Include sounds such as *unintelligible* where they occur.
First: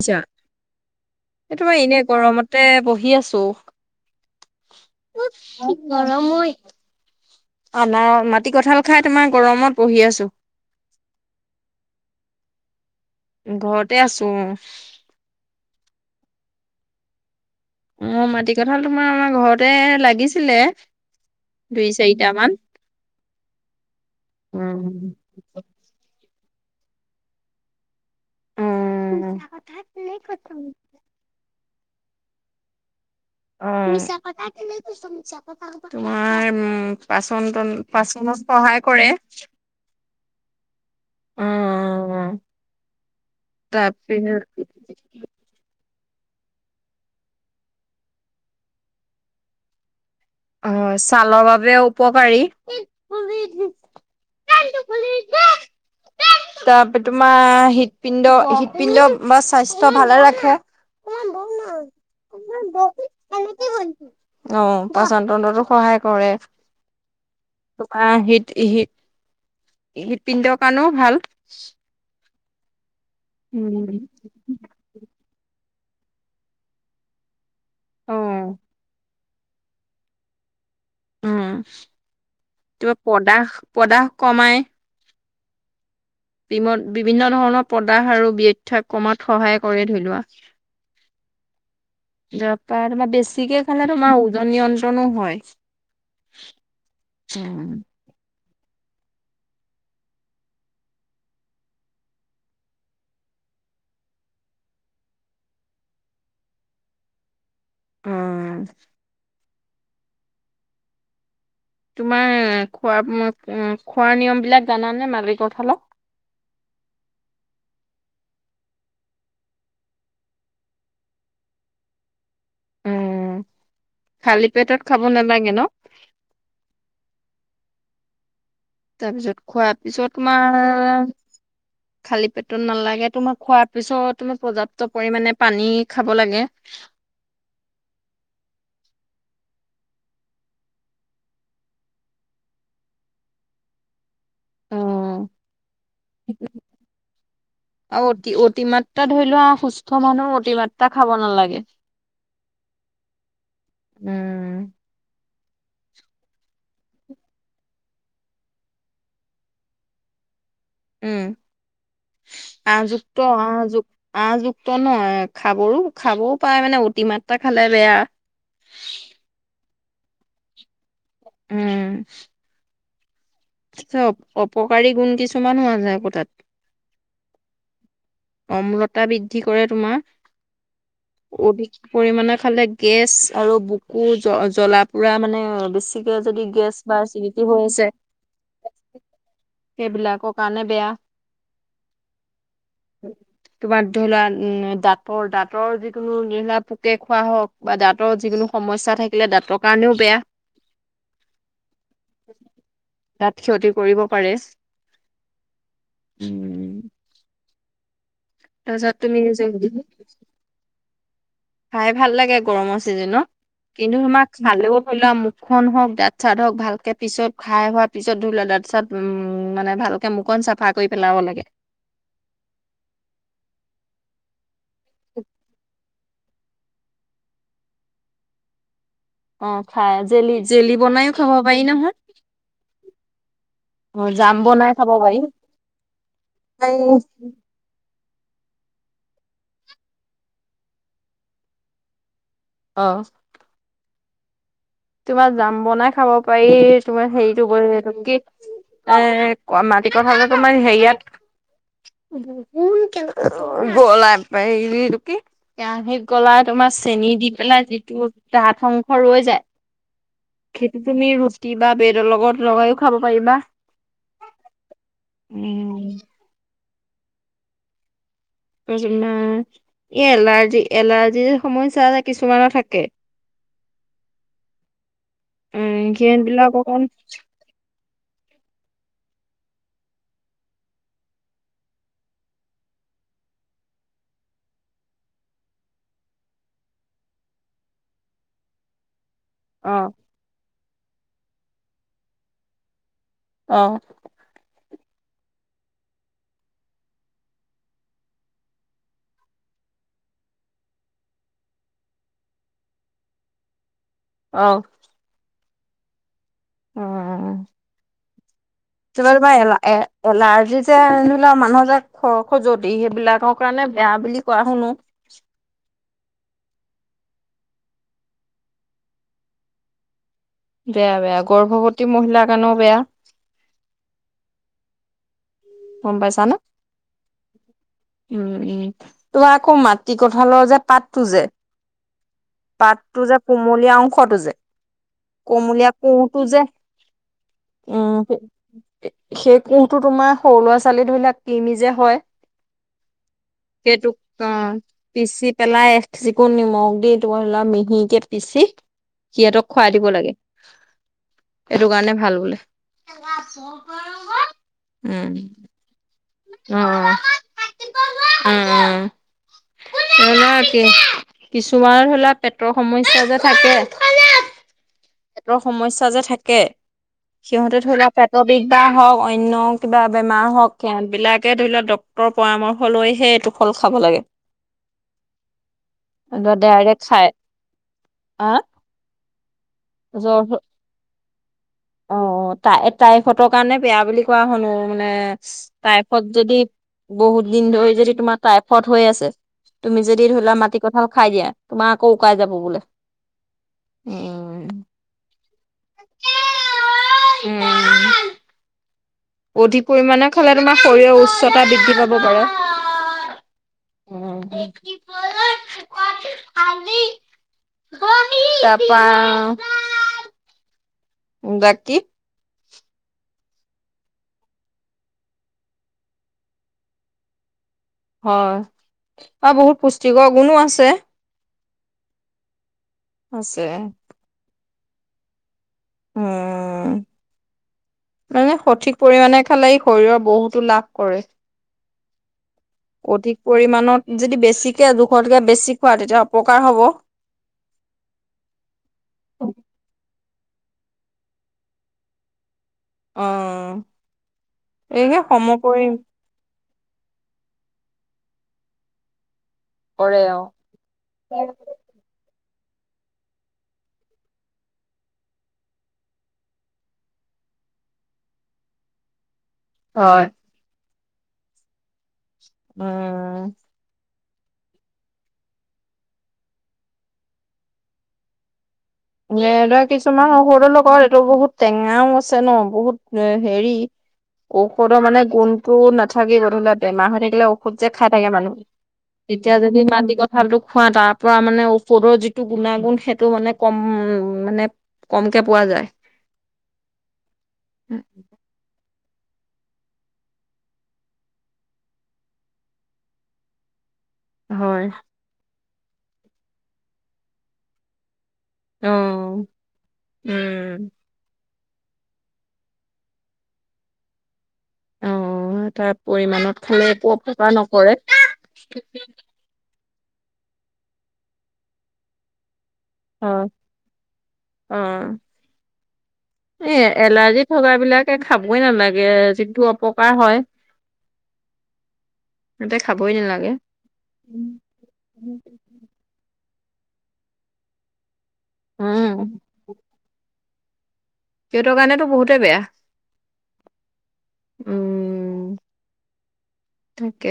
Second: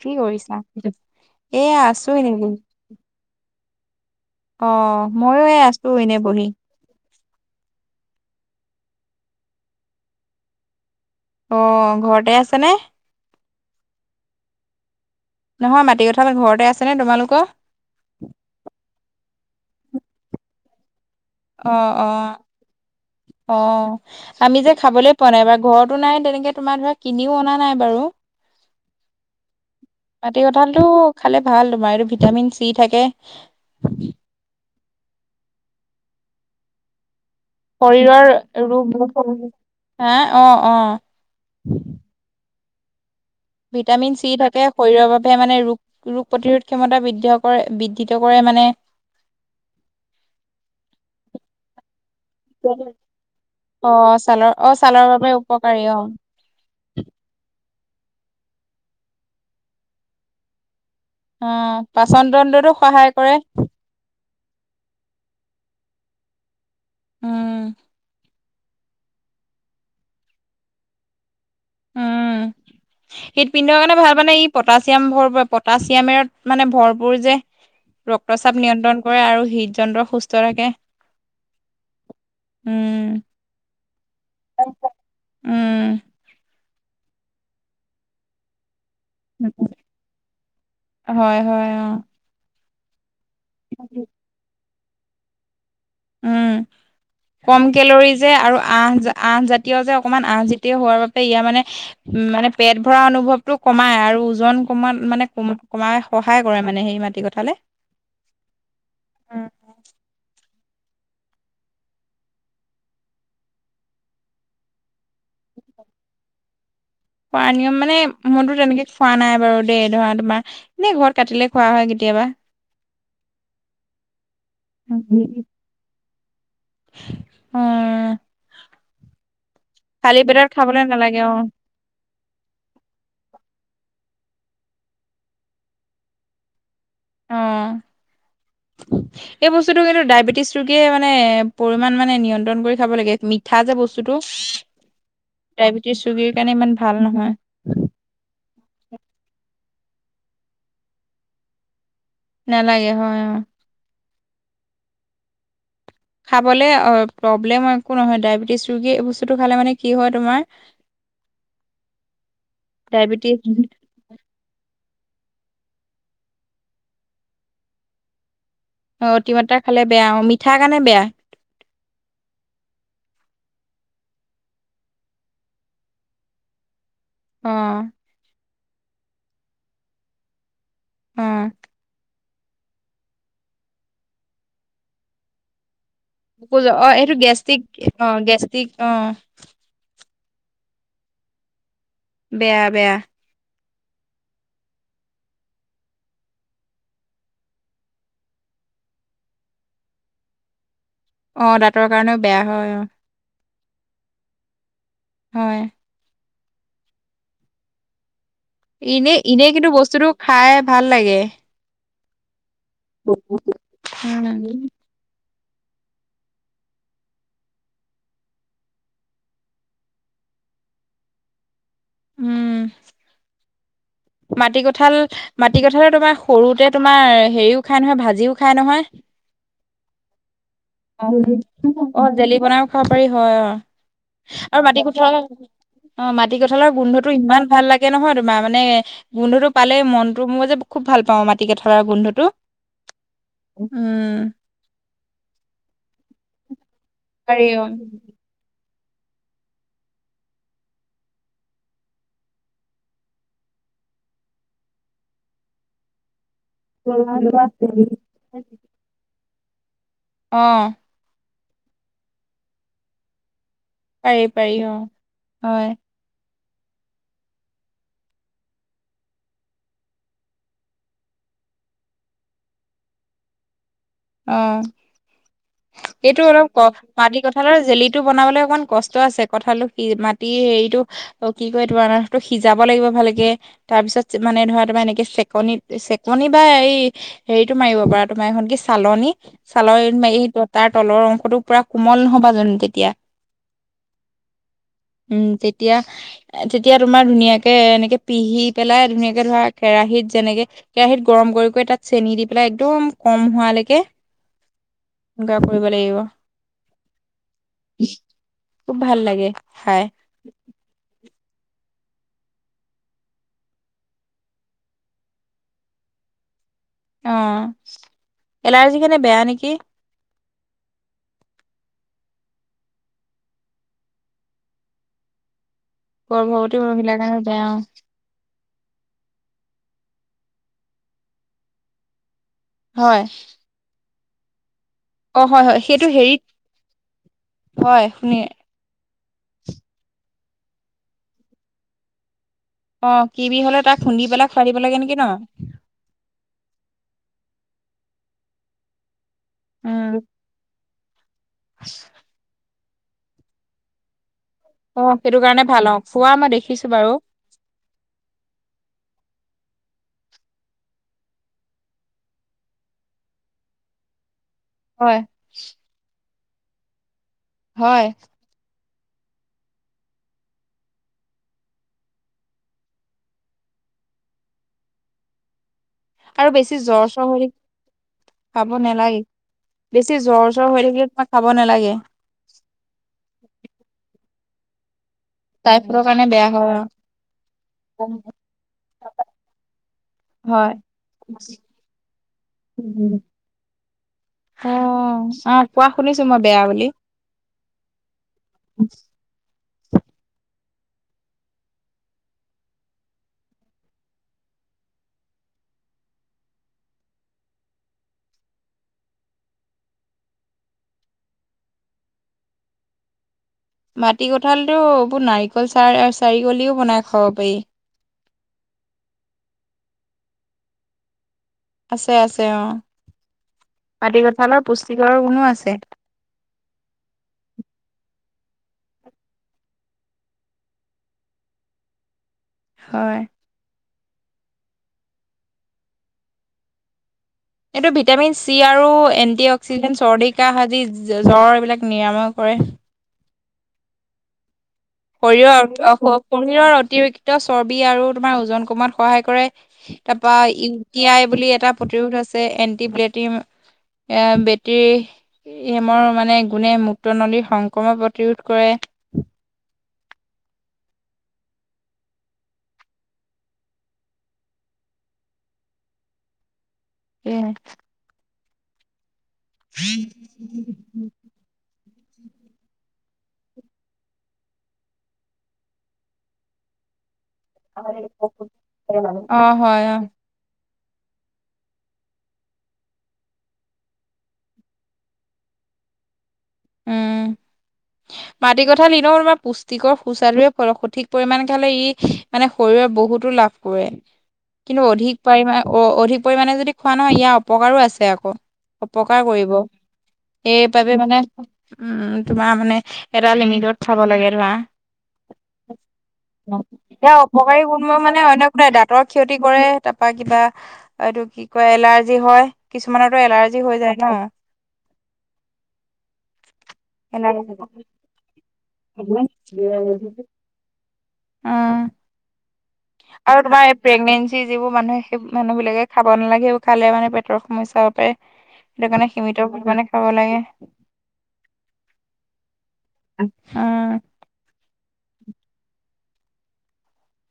কি কৰিছা? এই এয়া তোমাৰ আছো এনেই বহি। গৰমতে বহি আছোঁ। অহ, মইয়ো এ আছো এনেই বহি। আমাৰ মাটি কঁঠাল খাই তোমাৰ গৰমত বহি আছোঁ। অহ, ঘৰতে আছে নে। ঘৰতে আছো উম। নহয় মাটি কঁঠাল ঘৰতে আছেনে তোমালোকৰ। অহ, মাটি কঁঠাল তোমাৰ আমাৰ ঘৰতে লাগিছিলে। দুই চাৰিটা অহ, মান অহ, অহ। আমি অ যে খাবলে পোৱা নাই ঘৰতো নাই তেনেকে তোমাৰ ধৰা কিনিও অনা নাই বাৰু। মাটি কঁঠালটো খালে ভাল তোমাৰ এইটো ভিটামিন চি থাকে। মিছা কথা মিছা কথা ক'ব তোমাৰ। পাচনতন শৰীৰৰ পাচনত ৰোগ সহায় কৰে। হা, অহ, অহ। উম। ভিটামিন চি থাকে। শৰীৰৰ বাবে মানে ৰোগ ৰোগ প্ৰতিৰোধ ক্ষমতা বৃদ্ধি কৰে বৃদ্ধিত কৰে মানে। অহ', ছালৰ বাবে উপকাৰী। অ', ছালৰ অ' ছালৰ বাবে উপকাৰী অহ। তাৰপৰি তোমাৰ হৃদপিণ্ড- হৃদপিণ্ড বা স্বাস্থ্য ভালে ৰাখে। অহ', পাচন তন্ত্ৰৰতো সহায় কৰে। অ', পাচন তন্ত্ৰতো সহায় কৰে। উম, তোমাৰ হিত- হিত হৃদপিণ্ডৰ কাৰণেও ভাল। উম', হৃদপিণ্ডৰ কাৰণে ভাল মানে ই' পটাছিয়াম ভৰপ পটাছিয়ামেৰত মানে ভৰপুৰ যে, অ ৰক্তচাপ নিয়ন্ত্ৰণ কৰে আৰু হৃদ যন্ত্ৰ সুস্থ থাকে। উম', তো পদাস- পদাস কমাই। উম',। বি- বিভিন্ন ধৰণৰ পদাস আৰু থাত কামাত সহায় কৰে ধৰি লোৱা। হয়, হয়, অ'। তাৰ পৰা তোমাৰ বেছিকে খালে তোমাৰ ওজন নিয়ন্ত্ৰণো হয়। উম', কম কেলৰিচ যে আৰু আহ- আহজাতীয় যে অকমান আহজাতীয় হোৱাৰ বাবে ইয়াৰ মানে উম', মানে পেট ভৰা অনুভৱটো কমাই আৰু ওজন কমাত মানে কম- কমাই সহায় কৰে মানে হেৰি মাটি কথালে। উম',। তোমাৰ খোৱা- খোৱাৰ নিয়ম বিলাক জানানে মালি কঁঠালৰ? খোৱা নিয়ম মানে মনতো তেনেকে খোৱা নাই বাৰু দেই, ধৰা তোমাৰ এনে ঘৰত কাটিলে খোৱা হয় কেতিয়াবা। উম খালী পেটত খাব নালাগে ন'? উম',। তাৰপিছত খোৱাৰ পিছত পেটত খাবলৈ তোমাৰ নালাগে অ খালি পেটত নালাগে, তোমাৰ খোৱাৰ পিছত তুমি পৰ্যাপ্ত পৰিমানে পানী খাব লাগে। অ',। এই বস্তুটো কিন্তু ডায়েবেটিছ ৰোগীয়ে মানে পৰিমাণ মানে নিয়ন্ত্ৰণ কৰি খাব লাগে, মিঠা যে বস্তুটো। অ ডায়বেটিছ ৰোগীৰ কাৰণে ইমান ভাল নহয়। আৰু অতি অতিমাত্ৰা ধৰি লোৱা সুস্থ মানুহ অতিমাত্ৰা খাব নালাগে। নালাগে হয়', হয়',। উম',। খাবলে প্ৰব্লেম একো নহয়, ডায়েবেটিছ ৰোগী এই বস্তুটো খালে মানে কি হয় তোমাৰ উম', আহযুক্ত ডায়েবেটিছ আহযু আহযুক্ত নহ খাবও- খাবও পায় মানে অতি মাত্ৰা খালে বেয়া। অ', অতি মাত্ৰা খালে বেয়া, অ' মিঠা কাৰণে বেয়া। উম',। অপকাৰী গুণ কিছুমান হোৱা যায় আকৌ তাত। অ',। অম্লতা বৃদ্ধি কৰে তোমাৰ, অ অধিক পৰিমানে খালে গেছ আৰু বুকু জ- জ্বলা পোৰা মানে বেছি এতিয়া যদি বুজ গেছ অ বা এইটো এচিদিতি গেষ্ট্ৰিক হৈ আছে অ গেষ্ট্ৰিক অ সেইবিলাকৰ কাৰণে বেয়া। বেয়া বেয়া। *inaudible* কিবাৰ ধৰি লোৱা দাঁতৰ দাঁতৰ যিকোনো ধৰি লোৱা পোকে খোৱা হওঁক বা দাঁতৰ যিকোনো সমস্যা থাকিলে দাঁতৰ কাৰণেও বেয়া। অ দাঁতৰ কাৰণেও বেয়া হয় অ। তাত ক্ষতি কৰিব পাৰে। হয়। উম তাৰপিছত এনেই তুমি নিজে এনেই কিন্তু বস্তুটো খাই ভাল লাগে। খাই ভাল লাগে গৰমৰ ছিজনত কিন্তু তোমাক উম খালেও ধই লোৱা মুখখন হওঁক, দাঁত-চাত হওঁক, ভালকে পিছত খাই হোৱাৰ পিছত ধৰি লোৱা দাঁত-চাত উম মানে ভালকে মুখন চাফা কৰি পেলাব লাগে। উম মাটিকঁঠাল মাটিকঁঠাল তোমাৰ সৰুতে তোমাৰ হেৰিও খাই নহয় ভাজিও খাই নহয়। অ খাই জেলি জেলি বনাইও খাব পাৰি *unintelligible* নহয়। অ জেলি বনাইও খাব পাৰি হয় অ। অ জাম আৰু বনাই খাব মাটিকঁঠাল পাৰি। অ মাটিকঁঠালৰ গোন্ধটো ইমান ভাল লাগে তাকে নহয় তোমাৰ মানে গোন্ধটো পালেই মনটো মোৰ যে খুব ভাল পাওঁ মাটিকঁঠালৰ গোন্ধটো। অ। উম। তোমাৰ জাম বনাই খাব পাৰি, তোমাৰ পাৰি অ হেৰিটো কি এ ক মাটিকঁঠালতো তোমাৰ হেৰিয়াত *unintelligible* কেৰাহীত গলাই তোমাৰ চেনি দি পেলাই যিটো দঠ অংশ ৰৈ যায় অ সেইটো তুমি ৰুটি বা বেডৰ লগত লগাইও খাব পাৰিবা। পাৰি পাৰি অ হয়। এই *unintelligible* এই এলাৰ্জি এলাৰ্জিৰ সমস্যা যে কিছুমানৰ থাকে অ উম সিহঁত এইটো অলপ বিলাক ক অকণ মাটিকঁঠাল কঁঠালৰ জেলিটো বনাবলৈ অকণমান কষ্ট আছে, কঁঠালো কি মাটি হেৰিটো অ কি কয় তোমাৰ তটো সিজাব লাগিব ভালকে, তাৰ পিছত মানে ধৰা তোমাৰ এনেকে চেকনিত চেকনি বা এই হেৰিতটো মাৰিব পাৰ তোমাৰ এখন কি চালনী অ চালনী মাৰি তাৰ তলৰ অংশতটো পুৰা কোমল নহবা জানো তেতিয়া। অ। উম তেতিয়া তেতিয়া তোমাৰ ধুনীয়াকৈ এনেকৈ পিহি পেলাই ধুনীয়াকৈ ধৰা কেৰাহীত যেনেকৈ কেৰাহিত গৰম কৰি কৰি তাত চেনি দি পেলাই একদম কম হোৱালৈকে অ। এনেকা কৰিব লাগিব। অ খুব ভাল লাগে এ খাই। এলাৰ্জি যে ধৰি লো মানুহৰ যে খ-খজুৱতি সেইবিলাকৰ কাৰণে বেয়া বুলি কোৱা শুনো। অ এলাৰ্জি কাৰনে বেয়া নেকি? বেয়া বেয়া গৰ্ভৱতী মহিলাৰ কাৰণেও বেয়া। গম পাইছানে? গৰ্ভৱতী মহিলাৰ কাৰণে বেয়া অ। উম উম তো আকৌ মাটিকঁঠালৰ যে পাতটো যে পাতটো হয় যে কুমলীয়া অংশটো যে অ হয় হয় কোমলীয়া সেইটো কোহটো হেৰিত যে, হয় উম, শুনি সে সেই কোহটো তোমাৰ সৰু ল'ৰা ছোৱালীবিলাক কিৰমি যে হয়। অ' কিৰমি হ'লে তাক সেইটোক খুন্দি পেলাই খুৱাই অ' দিব লাগে নেকি ন'। পিচি পেলাই এক চিকুণ নিমখ ধৰি লোৱা মিহিকে পিচি সিহঁতক খুৱাই দিব উম লাগে, এইটো কাৰণে ভাল বোলে। অ' সেইটো কাৰণে ভাল অ'। খোৱা মই দেখিছো বাৰু অ', অ', *inaudible* কিছুমানত ধৰি লোৱা পেটৰ সমস্যা যে থাকে। হয়। পেটৰ সমস্যা যে থাকে, সিহঁতে ধৰি হয় লোৱা পেট *unintelligible* হওঁক অন্য কিবা বেমাৰ হওঁক। সেহত বিলাকে ধৰি লওঁক ডক্তৰৰ পৰামৰ্শ লৈহে এইটো ফল খাব লাগে। আৰু বেছি ডাইৰেক্ট জ্বৰ খাই চৰ আহ *unintelligible* নালাগে, বেছি জ্বৰ চৰ হৈ থাকিলে তোমাক খাব নালাগে। অ' তাই তাই পেটৰ কাৰণে বেয়া বুলি কোৱা শুনো মানে টাইফডৰ কাৰণে টাইফড বেয়া যদি, হয় বহুত দিন ধৰি যদি অ'। তোমাৰ টাইফড হৈ আছে তুমি যদি ধৰি লোৱা হয় মাটি কঁঠাল খাই দিয়া তোমাৰ আকৌ উকাই যাব বোলে। উম। অ' চা কোৱা শুনিছোঁ মই বেয়া বুলি। উম অধিক পৰিমানে খালে তোমাৰ শৰীৰৰ উচ্চতা বৃদ্ধি পাব পাৰে। অ'। তাৰ পৰা উম, বাকী মাটি কঁঠাল দিয়ো এইবোৰ নাৰিকল চাৰ- চাৰিকল দিওঁ বনাই খাব পাৰি। হয়, অ' বহুত পুষ্টিকৰ গুণো আছে। আছে আছে অ'। আছে। মাটি কঁঠালৰ পুষ্টিকৰৰ গুণো আছে। উম। মানে সঠিক পৰিমাণে খালে ই শৰীৰৰ বহুতো লাভ কৰে। হয়। অধিক পৰিমানত যদি বেছিকে জোখতকে বেছি খোৱা তেতিয়া অপকাৰ হ'ব। এইটো ভিটামিন চি আৰু এণ্টি অক্সিডেণ্ট চৰ্দি, কাহ আদি জ্বৰ এইবিলাক নিৰাময় কৰে। অ'। শৰীৰৰ *unintelligible* শৰীৰৰ অতিৰিক্ত চৰ্বি আৰু তোমাৰ ওজন কমৱাত সহায় কৰে। কৰে তাৰপৰা আৰু। ইউ টি আই বুলি এটা প্ৰতিৰোধ আছে এন টি ব্লেটি এ, বেতেৰী এই মৰ মানে গুণে মুত্ৰ নলিৰ সংক্ৰমন প্ৰতিৰোধ কৰে। হয়। উম। উম। এ, ধৰা কিছুমান সৰুৰ লগৰ এইটো বহুত টেঙাও আছে ন' বহুত এ, হেৰি। ঔষধৰ মানে গুণটো নাথাকি ধৰি লোৱা তেমাহ হৈ থাকিলে খুদ যে খাই থাকে মানুহ, অ এতিয়া যদি হয় অ ইমান দিগত ভালোটো খোৱা তাৰ পৰা মানে ঔষধৰ যিটো গুণাগুণ সেইটো মানে কম মানে কমকে পোৱা যায়। উম। মাটি কঠাল নিলওঁ, তোমাৰ পুষ্টিকৰ সুস্বাৰুৱে সঠিক পৰিমাণে খালে, ই মানে শৰীৰৰ বহুতো লাভ কিন্তু হয়। অধিক পৰিামানে অ, অধিক পৰিমাণে যদি খোৱা নহয়, ইয়াৰ অপকাৰো আছে আকৌ। অপকাৰ অ'। কৰিব, এই উম। পাবে মানে উম, তোমাৰ মানে, এটা লিমিটত খাব লাগে ধৰা। অ', তাৰ পৰিমাণত খালে একো এয়া অপকাৰ অপকাৰী নকৰে। গুণবোৰ মানে, অন্য একো নাই দাঁতৰ ক্ষতি ক্ষতি কৰে, তাৰপা কিবা এইটো কি কয়, এলাৰ্জি হয়। কিছুমানৰতো হয়, এলাৰ্জি হৈ যায়, ন। অ, ইয়ে এলাৰ্জি থকা বিলাকে খাবই নালাগে, যিটো অপকাৰ হয়। উম, সিহঁতে খাবই আৰু নালাগে। তোমাৰ এই প্ৰেগনেঞ্চি যিবোৰ মানুহে, সেই মানুহ বিলাকে খাব নালাগে এইবোৰ খালে মানে, পেটৰ সমস্যা হ'ব পাৰে, সেইটো কাৰণে উম, সীমিত পৰিমাণে খাব লাগে। সিহঁতৰ কাৰণেতো বহুতে বেয়া। উম, উম, তাকে।